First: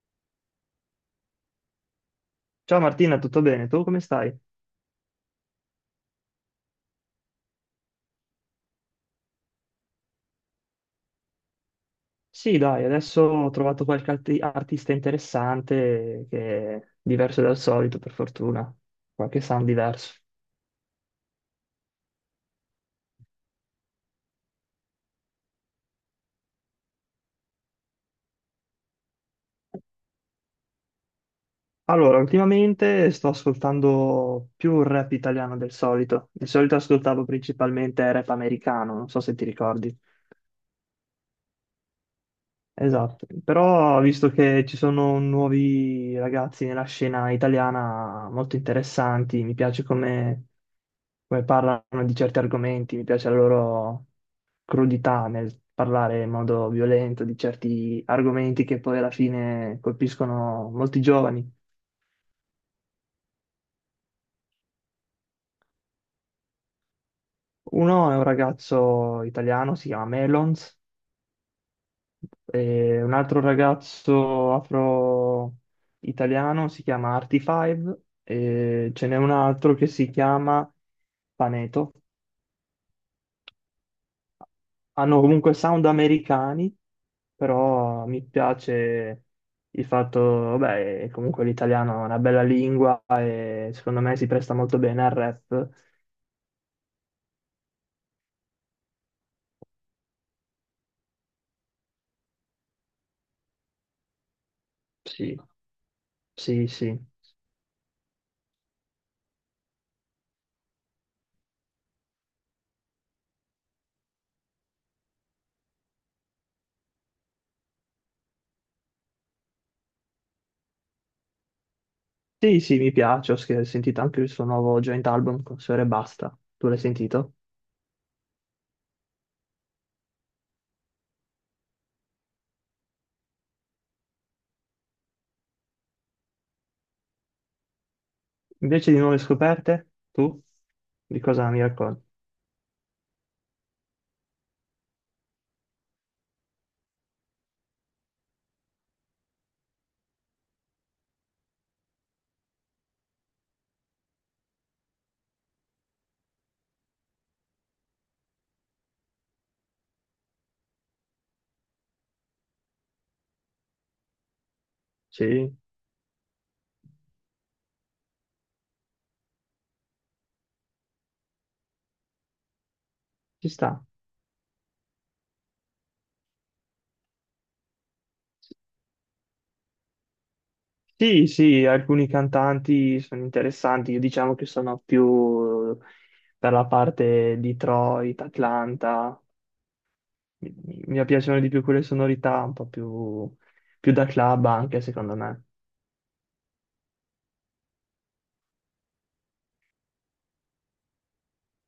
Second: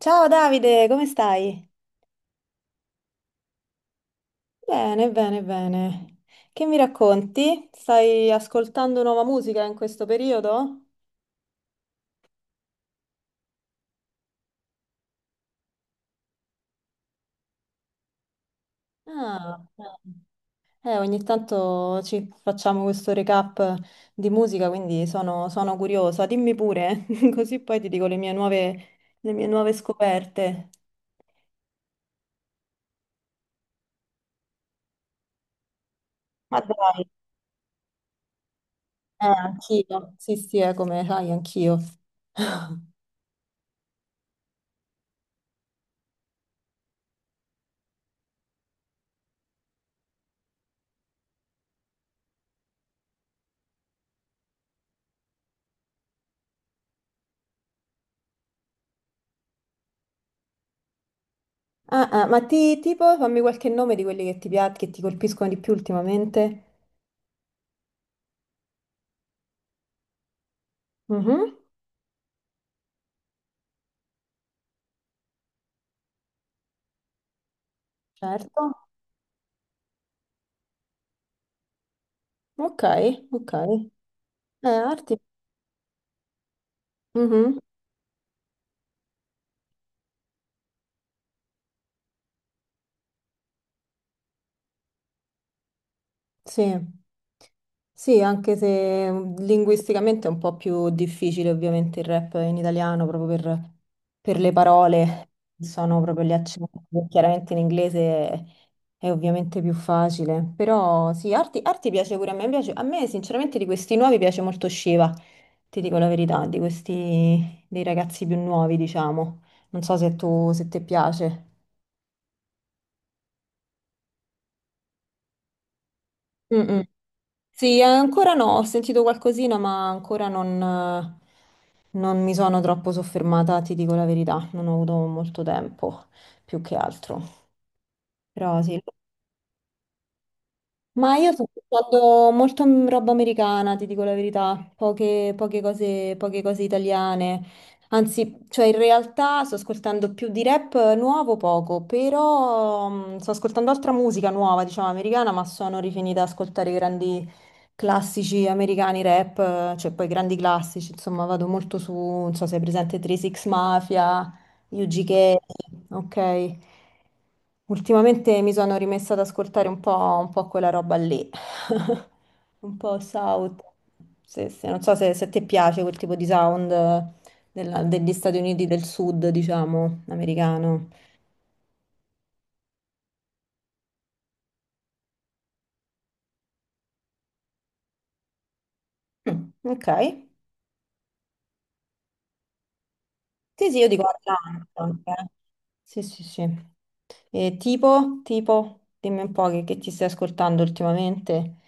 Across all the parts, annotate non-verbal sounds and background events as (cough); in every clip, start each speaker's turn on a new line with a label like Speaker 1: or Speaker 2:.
Speaker 1: Ciao Davide, come stai?
Speaker 2: Ciao Martina, tutto bene? Tu come stai?
Speaker 1: Bene, bene, bene. Che mi racconti? Stai ascoltando nuova musica in questo periodo?
Speaker 2: Sì, dai, adesso ho trovato qualche artista interessante che è diverso dal solito, per fortuna. Qualche
Speaker 1: Ah,
Speaker 2: sound diverso.
Speaker 1: ogni tanto ci facciamo questo recap di musica, quindi sono curiosa. Dimmi pure, (laughs) così poi ti dico le mie nuove scoperte.
Speaker 2: Allora, ultimamente sto ascoltando più rap italiano del solito. Di
Speaker 1: Ma
Speaker 2: solito
Speaker 1: dai,
Speaker 2: ascoltavo principalmente rap americano, non so se ti ricordi.
Speaker 1: anch'io. Sì, sì, è come sai, anch'io.
Speaker 2: Esatto, però visto che ci sono nuovi ragazzi nella scena italiana molto interessanti, mi piace come parlano di certi argomenti, mi piace la loro crudità nel parlare in modo violento di certi argomenti che poi alla fine colpiscono molti giovani.
Speaker 1: Ah, ah, ma tipo, fammi qualche nome di quelli che che ti colpiscono di più ultimamente.
Speaker 2: Uno è un ragazzo italiano, si chiama Melons,
Speaker 1: Mhm.
Speaker 2: e un altro ragazzo afro-italiano si chiama Artifive,
Speaker 1: Certo.
Speaker 2: e ce n'è un altro che si chiama Paneto.
Speaker 1: Ok, ok. Arti.
Speaker 2: Hanno comunque sound americani,
Speaker 1: Mhm.
Speaker 2: però mi piace il fatto, vabbè, comunque l'italiano è una bella lingua e secondo me si presta molto bene al rap.
Speaker 1: Sì. Sì, anche se linguisticamente è un po' più difficile, ovviamente il rap in italiano, proprio per le parole,
Speaker 2: Sì,
Speaker 1: sono proprio gli
Speaker 2: sì,
Speaker 1: accenti,
Speaker 2: sì.
Speaker 1: chiaramente in inglese è, è ovviamente più facile, però sì, arti, arti piace pure a me, piace, a me sinceramente di questi nuovi piace molto Shiva, ti dico la verità, di questi dei ragazzi più nuovi diciamo, non so se ti piace.
Speaker 2: Sì, sì, mi piace, ho sentito anche il suo nuovo joint album con Sfera e Basta.
Speaker 1: Mm,
Speaker 2: Tu l'hai
Speaker 1: mm.
Speaker 2: sentito?
Speaker 1: Sì, ancora no, ho sentito qualcosina, ma ancora non mi sono troppo soffermata, ti dico la verità, non ho avuto molto tempo, più che altro. Però sì.
Speaker 2: Invece di nuove scoperte, tu
Speaker 1: Ma
Speaker 2: di
Speaker 1: io sto
Speaker 2: cosa mi racconti?
Speaker 1: ascoltando molto roba americana, ti dico la verità, poche cose, poche cose italiane. Anzi, cioè in realtà sto ascoltando più di rap nuovo poco, però sto ascoltando altra musica nuova, diciamo americana, ma sono rifinita ad ascoltare i grandi classici americani rap, cioè poi grandi classici, insomma vado molto su, non so se è presente 3 Six Mafia, Yuji Gay,
Speaker 2: Sì,
Speaker 1: ok. Ultimamente mi sono rimessa ad ascoltare un po' quella roba lì, (laughs) un po'
Speaker 2: ci
Speaker 1: South.
Speaker 2: sta.
Speaker 1: Sì, sì, non so se ti piace quel tipo di sound degli Stati Uniti del Sud, diciamo, americano.
Speaker 2: Sì, sì, alcuni cantanti sono interessanti, io diciamo che sono più per la parte Detroit, Atlanta,
Speaker 1: Mm, ok.
Speaker 2: mi piacciono di più quelle sonorità un po' più,
Speaker 1: Sì, sì, io
Speaker 2: più
Speaker 1: dico
Speaker 2: da club anche
Speaker 1: Atlanta anche,
Speaker 2: secondo
Speaker 1: eh.
Speaker 2: me.
Speaker 1: Sì, sì, sì. E dimmi un po' che ti stai ascoltando ultimamente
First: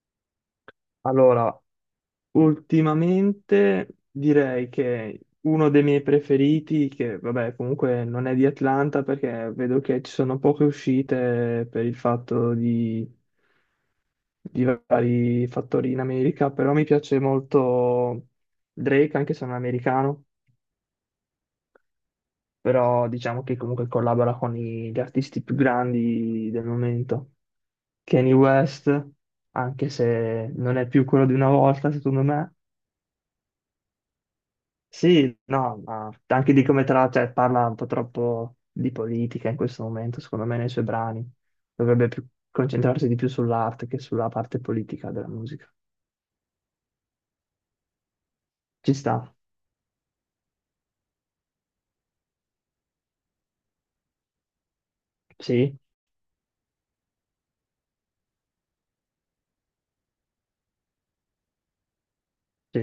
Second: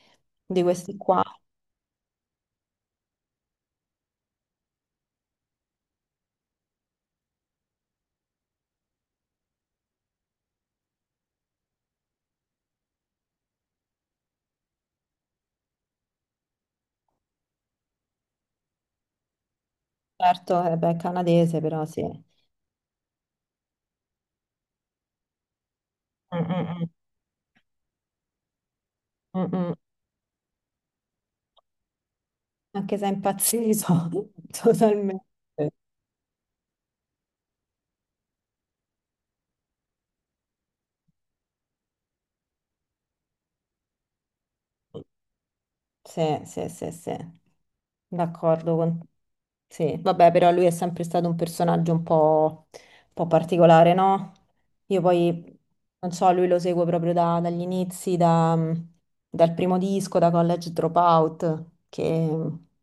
Speaker 1: di questi qua.
Speaker 2: Allora, ultimamente direi che uno dei miei preferiti, che vabbè comunque non è di Atlanta perché vedo che ci sono poche uscite per il fatto di vari fattori in America, però mi piace molto Drake, anche se non è americano,
Speaker 1: Certo, beh, canadese, però sì. Mm,
Speaker 2: però diciamo che comunque collabora con gli artisti più
Speaker 1: mm,
Speaker 2: grandi del
Speaker 1: mm.
Speaker 2: momento. Kanye West,
Speaker 1: Mm, mm.
Speaker 2: anche se non è più quello di una volta, secondo me.
Speaker 1: Anche se è impazzito (laughs) totalmente.
Speaker 2: Sì, no, ma anche di come cioè, parla un po' troppo di politica in questo momento, secondo me, nei suoi brani. Dovrebbe più concentrarsi di più sull'arte che sulla parte politica della musica.
Speaker 1: Sì, sì, sì, sì, d'accordo
Speaker 2: Ci
Speaker 1: con...
Speaker 2: sta,
Speaker 1: Sì, vabbè, però lui è sempre stato un personaggio un po' particolare, no? Io poi,
Speaker 2: sì,
Speaker 1: non so, lui lo seguo proprio dagli inizi, dal primo disco, da College Dropout, che,
Speaker 2: sì,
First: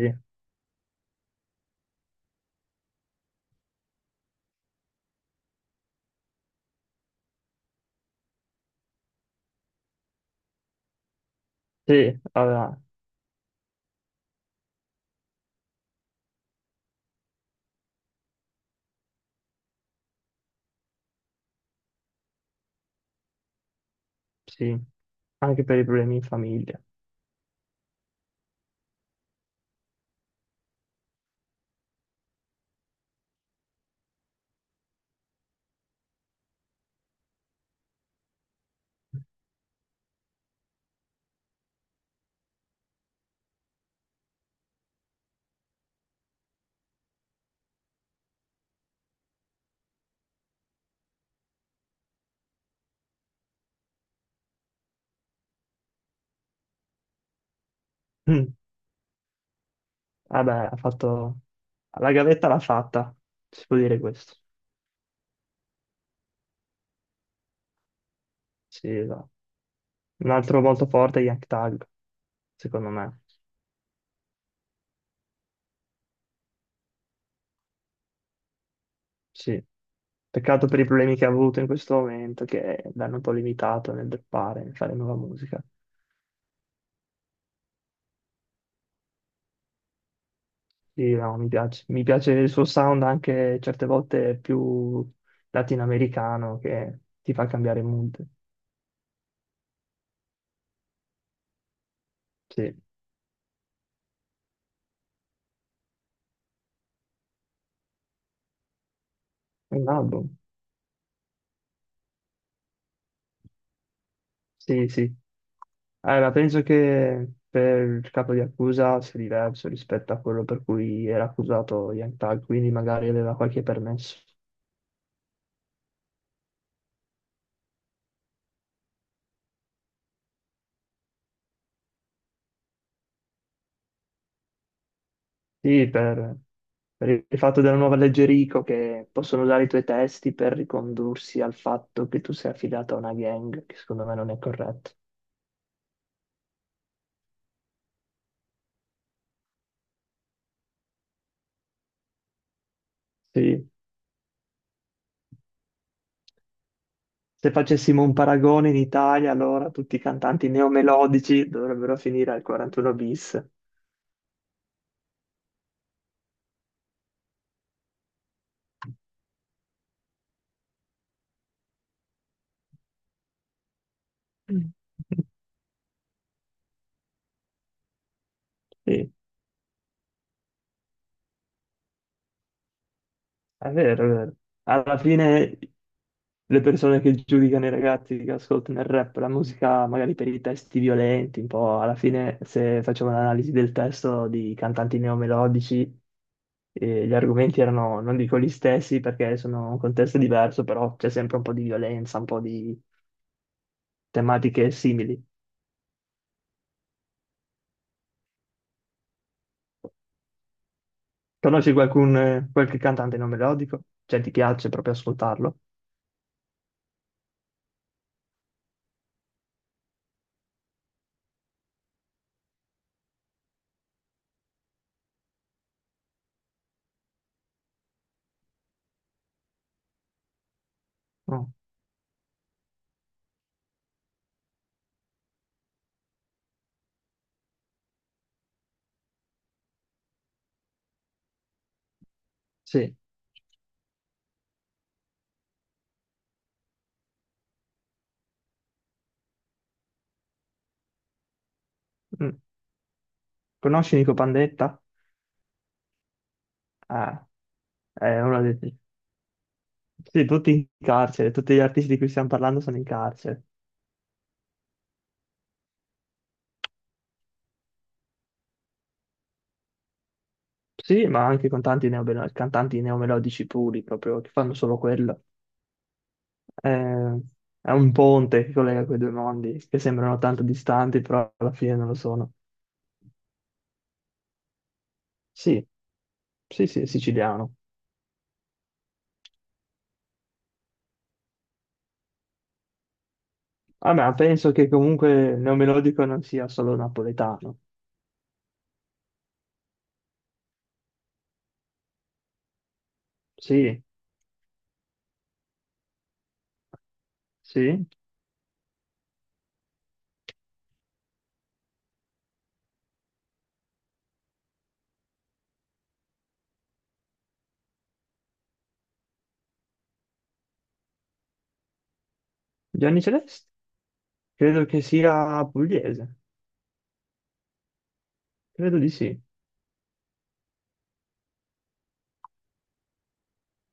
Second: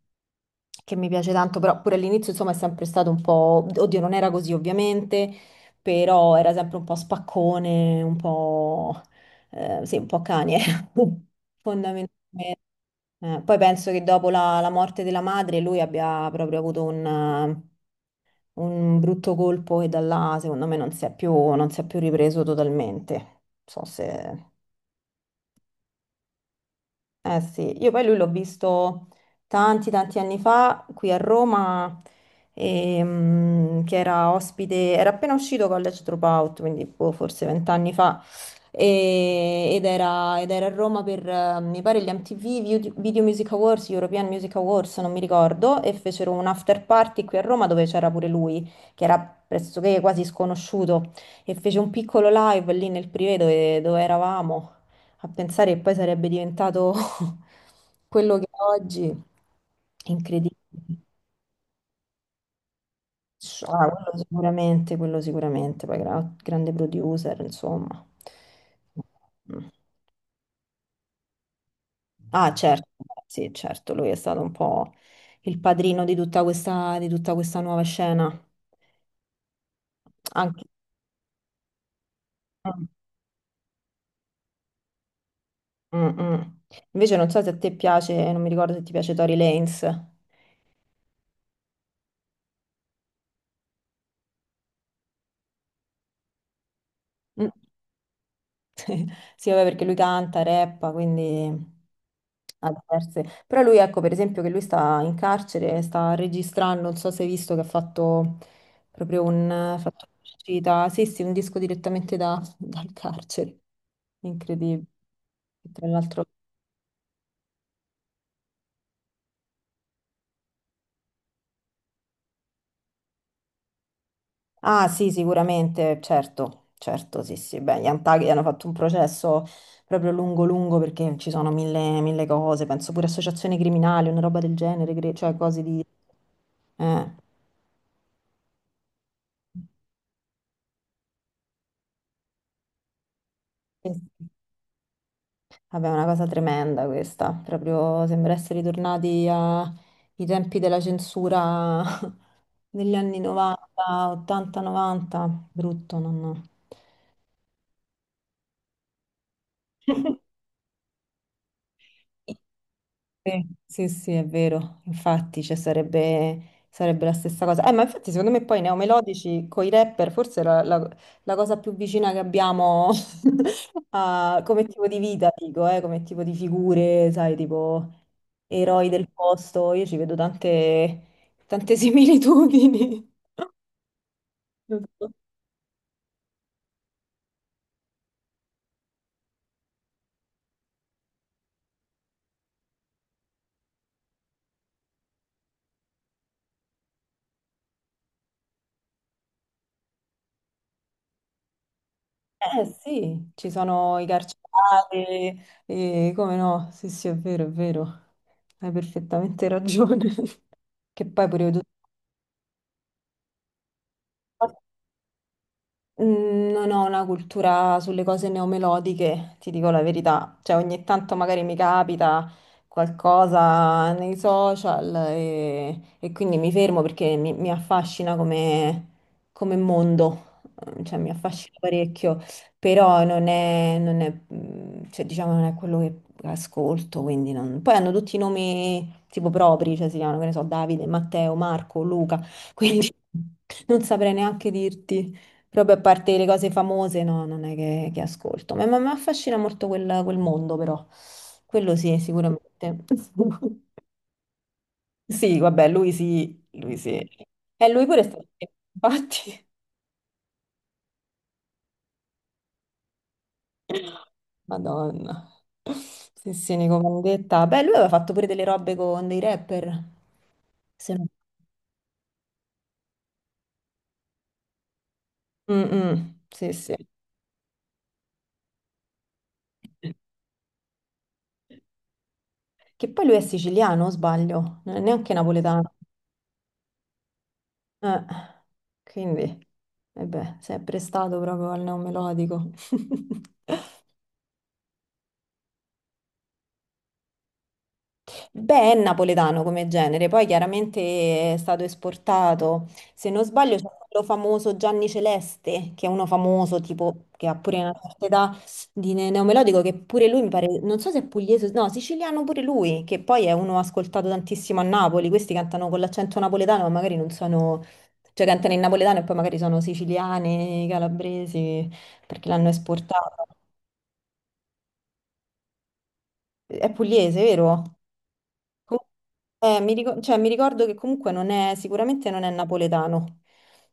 Speaker 1: che mi piace tanto, però pure all'inizio, insomma, è sempre stato un po'... Oddio, non era così, ovviamente, però era sempre un po' spaccone, un po'... Eh, sì, un po' Kanye, (laughs)
Speaker 2: sì,
Speaker 1: fondamentalmente.
Speaker 2: allora,
Speaker 1: Poi penso che dopo la morte della madre lui abbia proprio avuto un brutto colpo, e da là secondo me non si è più ripreso totalmente. Non so se...
Speaker 2: sì, anche per i problemi in famiglia.
Speaker 1: Eh sì, io poi lui l'ho visto tanti tanti anni fa qui a Roma, che era ospite, era appena uscito College Dropout, quindi boh, forse vent'anni fa, ed era a Roma per, mi pare, gli MTV Video Music Awards, European Music Awards, non mi ricordo, e fecero un after party qui a Roma dove c'era pure lui, che era pressoché quasi sconosciuto, e fece un piccolo live lì nel privé dove eravamo. A pensare che poi sarebbe diventato (laughs) quello che
Speaker 2: Mm.
Speaker 1: è oggi,
Speaker 2: Vabbè,
Speaker 1: incredibile.
Speaker 2: ha fatto... La gavetta l'ha fatta, si
Speaker 1: Cioè,
Speaker 2: può
Speaker 1: ah,
Speaker 2: dire questo.
Speaker 1: quello sicuramente, poi grande producer, insomma.
Speaker 2: Sì, esatto.
Speaker 1: Mm.
Speaker 2: Un altro molto forte è Young Thug,
Speaker 1: Ah, certo,
Speaker 2: secondo me.
Speaker 1: sì, certo, lui è stato un po' il padrino di tutta questa nuova scena.
Speaker 2: Sì.
Speaker 1: Anche...
Speaker 2: Peccato per i problemi che ha avuto in questo momento, che
Speaker 1: Mm,
Speaker 2: l'hanno un po' limitato nel fare nuova musica.
Speaker 1: mm. Mm. Invece non so se a te piace, non mi ricordo se ti piace Tory Lanez.
Speaker 2: Sì, no, mi piace. Mi piace il suo sound anche certe volte più latinoamericano, che ti fa
Speaker 1: Mm.
Speaker 2: cambiare mood.
Speaker 1: (laughs) Sì, vabbè, perché lui canta, rappa, quindi
Speaker 2: Sì,
Speaker 1: ha
Speaker 2: è
Speaker 1: diverse. Però lui, ecco, per esempio, che lui sta in carcere, sta registrando, non so se hai visto che ha
Speaker 2: un
Speaker 1: fatto
Speaker 2: album.
Speaker 1: un'uscita, sì, sì, un disco direttamente (laughs) dal carcere. Incredibile.
Speaker 2: Sì, sì.
Speaker 1: Tra l'altro...
Speaker 2: Allora, penso che per il capo di accusa sia diverso rispetto a quello per cui era accusato Young Thug, quindi magari aveva qualche permesso.
Speaker 1: Ah sì, sicuramente, certo, certo, sì, sì. Beh, gli Antaghi hanno fatto un processo proprio lungo, lungo perché ci sono mille, mille cose, penso pure associazioni criminali, una roba del genere, cioè cose di...
Speaker 2: Sì, per
Speaker 1: Eh.
Speaker 2: il fatto della nuova legge Rico che possono usare i tuoi testi per ricondursi al fatto che tu sei affidato a una gang, che
Speaker 1: Sì,
Speaker 2: secondo me
Speaker 1: sì.
Speaker 2: non è corretto.
Speaker 1: Vabbè, è una cosa tremenda questa, proprio sembra essere ritornati ai tempi della censura (laughs) degli anni
Speaker 2: Sì.
Speaker 1: 90, 80, 90, brutto, non...
Speaker 2: Se facessimo un paragone in Italia, allora tutti i cantanti neomelodici dovrebbero finire al 41 bis.
Speaker 1: Sì, sì, sì, è vero, infatti, cioè, sarebbe la stessa cosa. Ma infatti secondo me poi neomelodici con i rapper forse è la cosa più vicina che abbiamo (laughs) come
Speaker 2: Mm.
Speaker 1: tipo di
Speaker 2: (laughs)
Speaker 1: vita, dico, come tipo di figure, sai, tipo eroi del
Speaker 2: Sì.
Speaker 1: posto, io ci vedo tante, tante (laughs) similitudini.
Speaker 2: È vero, è vero.
Speaker 1: Non
Speaker 2: Alla
Speaker 1: so.
Speaker 2: fine le persone che giudicano i ragazzi che ascoltano il rap, la musica magari per i testi violenti, un po' alla fine se facevo un'analisi del testo di cantanti neomelodici, gli argomenti erano, non dico gli stessi perché sono un contesto diverso, però c'è sempre un po' di violenza, un po'
Speaker 1: Eh
Speaker 2: di
Speaker 1: sì, ci sono i
Speaker 2: tematiche simili.
Speaker 1: carcerati, e come no, sì, sì, è vero, hai perfettamente ragione. (laughs) Che poi pure io.
Speaker 2: Conosci qualche cantante non melodico? Cioè ti piace proprio ascoltarlo?
Speaker 1: Non ho una cultura sulle cose neomelodiche, ti dico la verità. Cioè, ogni tanto magari mi capita qualcosa nei social e quindi mi fermo perché mi affascina come mondo, mm, cioè mi
Speaker 2: No.
Speaker 1: affascina parecchio, però non è, cioè, diciamo, non è quello che ascolto, quindi poi hanno tutti i nomi tipo propri, cioè si chiamano, che ne so, Davide, Matteo, Marco, Luca, quindi
Speaker 2: Sì.
Speaker 1: (laughs) non saprei neanche dirti. Proprio a parte le cose famose, no, non è che ascolto. Ma mi affascina molto quel mondo, però. Quello sì,
Speaker 2: Mm.
Speaker 1: sicuramente. (laughs)
Speaker 2: Conosci Nico Pandetta?
Speaker 1: Sì, vabbè, lui sì, lui sì.
Speaker 2: Ah.
Speaker 1: E lui pure è stato...
Speaker 2: Uno ha
Speaker 1: (laughs)
Speaker 2: detto,
Speaker 1: Infatti...
Speaker 2: sì, tutti in carcere, tutti gli artisti di cui stiamo parlando sono in carcere.
Speaker 1: Madonna. Sì, sì, Nico Vandetta. Beh, lui aveva fatto pure delle robe con dei rapper. Se
Speaker 2: Sì,
Speaker 1: non-
Speaker 2: ma anche cantanti cantanti neomelodici puri, proprio, che fanno solo quello.
Speaker 1: Mm, mm, sì, sì.
Speaker 2: Eh, è un ponte che collega quei due mondi, che sembrano tanto distanti, però alla fine non lo sono.
Speaker 1: Che poi lui è siciliano, o sbaglio? Non è neanche
Speaker 2: Sì,
Speaker 1: napoletano.
Speaker 2: sì, sì, è siciliano.
Speaker 1: Eh, quindi, eh beh, si è prestato proprio al neomelodico. (laughs)
Speaker 2: Ah, ma penso che comunque neomelodico non sia solo napoletano.
Speaker 1: Beh, è napoletano come genere, poi chiaramente è stato esportato. Se non sbaglio, c'è
Speaker 2: Sì,
Speaker 1: quello famoso Gianni Celeste, che è uno famoso, tipo, che ha pure una
Speaker 2: sì.
Speaker 1: certa età di neomelodico, che pure lui mi pare, non so se è pugliese, no, siciliano pure lui, che poi è uno ascoltato tantissimo a Napoli. Questi cantano con l'accento napoletano, ma magari non sono, cioè cantano in napoletano e poi magari sono siciliani, calabresi, perché l'hanno
Speaker 2: Gianni
Speaker 1: esportato.
Speaker 2: Celeste? Credo che sia pugliese.
Speaker 1: È pugliese, vero?
Speaker 2: Credo di sì.
Speaker 1: Cioè, mi ricordo che comunque non è, sicuramente non è napoletano,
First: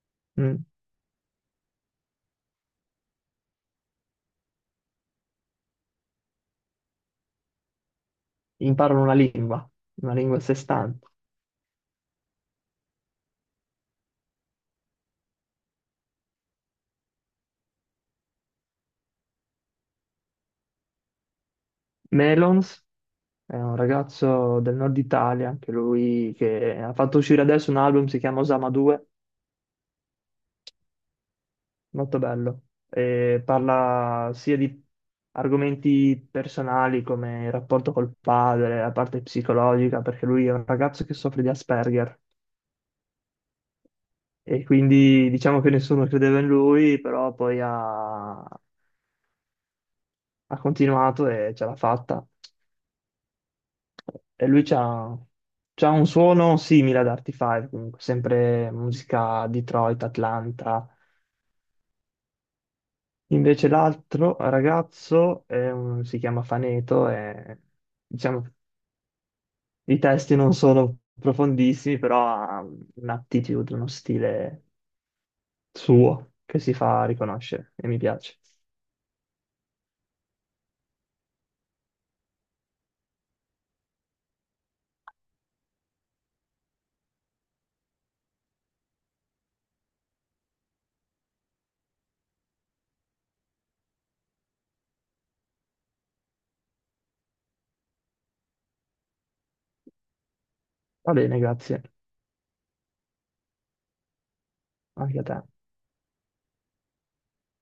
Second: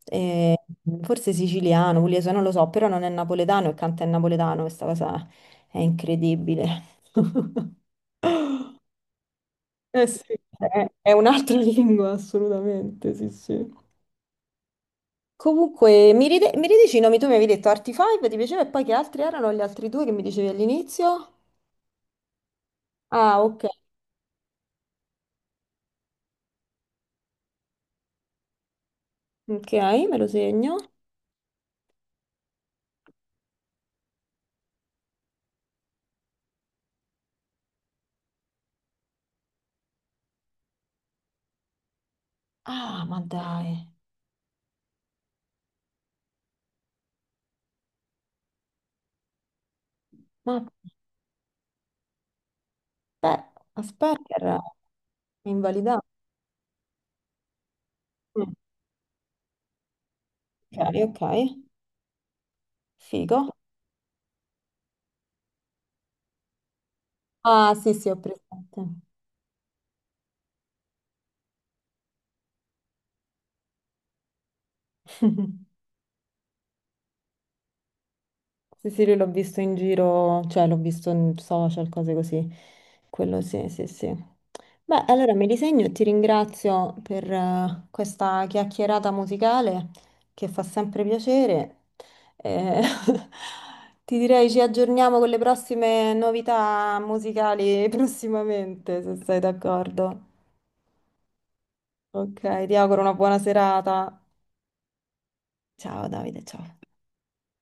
Speaker 1: Eh,
Speaker 2: Mm.
Speaker 1: forse siciliano, pugliese, non lo so, però non è napoletano e canta in napoletano, questa cosa è incredibile. (laughs)
Speaker 2: Imparano
Speaker 1: Eh
Speaker 2: una lingua
Speaker 1: sì,
Speaker 2: a sé
Speaker 1: è,
Speaker 2: stante.
Speaker 1: è un'altra (laughs) lingua, assolutamente, sì, sì. Comunque, mi ridici i nomi, tu mi avevi detto Artifive, ti piaceva, e poi che altri erano gli altri due che mi dicevi all'inizio?
Speaker 2: Melons
Speaker 1: Ah,
Speaker 2: è
Speaker 1: ok,
Speaker 2: un ragazzo del nord Italia, anche lui che ha fatto uscire adesso un album, si chiama Osama 2,
Speaker 1: ok, me lo segno.
Speaker 2: molto bello, e parla sia di argomenti personali come il rapporto col padre, la parte psicologica, perché lui è un ragazzo che soffre di Asperger
Speaker 1: Ah, ma dai,
Speaker 2: e quindi diciamo che nessuno credeva in lui, però poi ha
Speaker 1: ma
Speaker 2: continuato e ce l'ha fatta.
Speaker 1: aspetta,
Speaker 2: E
Speaker 1: era
Speaker 2: lui c'ha
Speaker 1: invalidato.
Speaker 2: un suono simile ad Artie 5, comunque, sempre musica Detroit, Atlanta.
Speaker 1: Ok, ok, figo.
Speaker 2: Invece l'altro ragazzo è si chiama Faneto e
Speaker 1: Ah, sì, sì, ho
Speaker 2: diciamo
Speaker 1: presente.
Speaker 2: i testi non sono profondissimi, però ha un'attitude, uno stile
Speaker 1: (laughs)
Speaker 2: suo che si fa riconoscere e mi piace.
Speaker 1: Sì, sì, lui l'ho visto in giro, cioè l'ho visto in social, cose così. Quello sì, sì, sì. Beh, allora mi disegno e ti ringrazio per questa chiacchierata musicale che fa sempre piacere. Eh, (laughs) ti direi ci aggiorniamo con le prossime novità musicali (laughs) prossimamente, se sei d'accordo.
Speaker 2: Va bene, grazie.
Speaker 1: Ok, ti auguro una buona serata.
Speaker 2: Anche a te.
Speaker 1: Ciao Davide, ciao.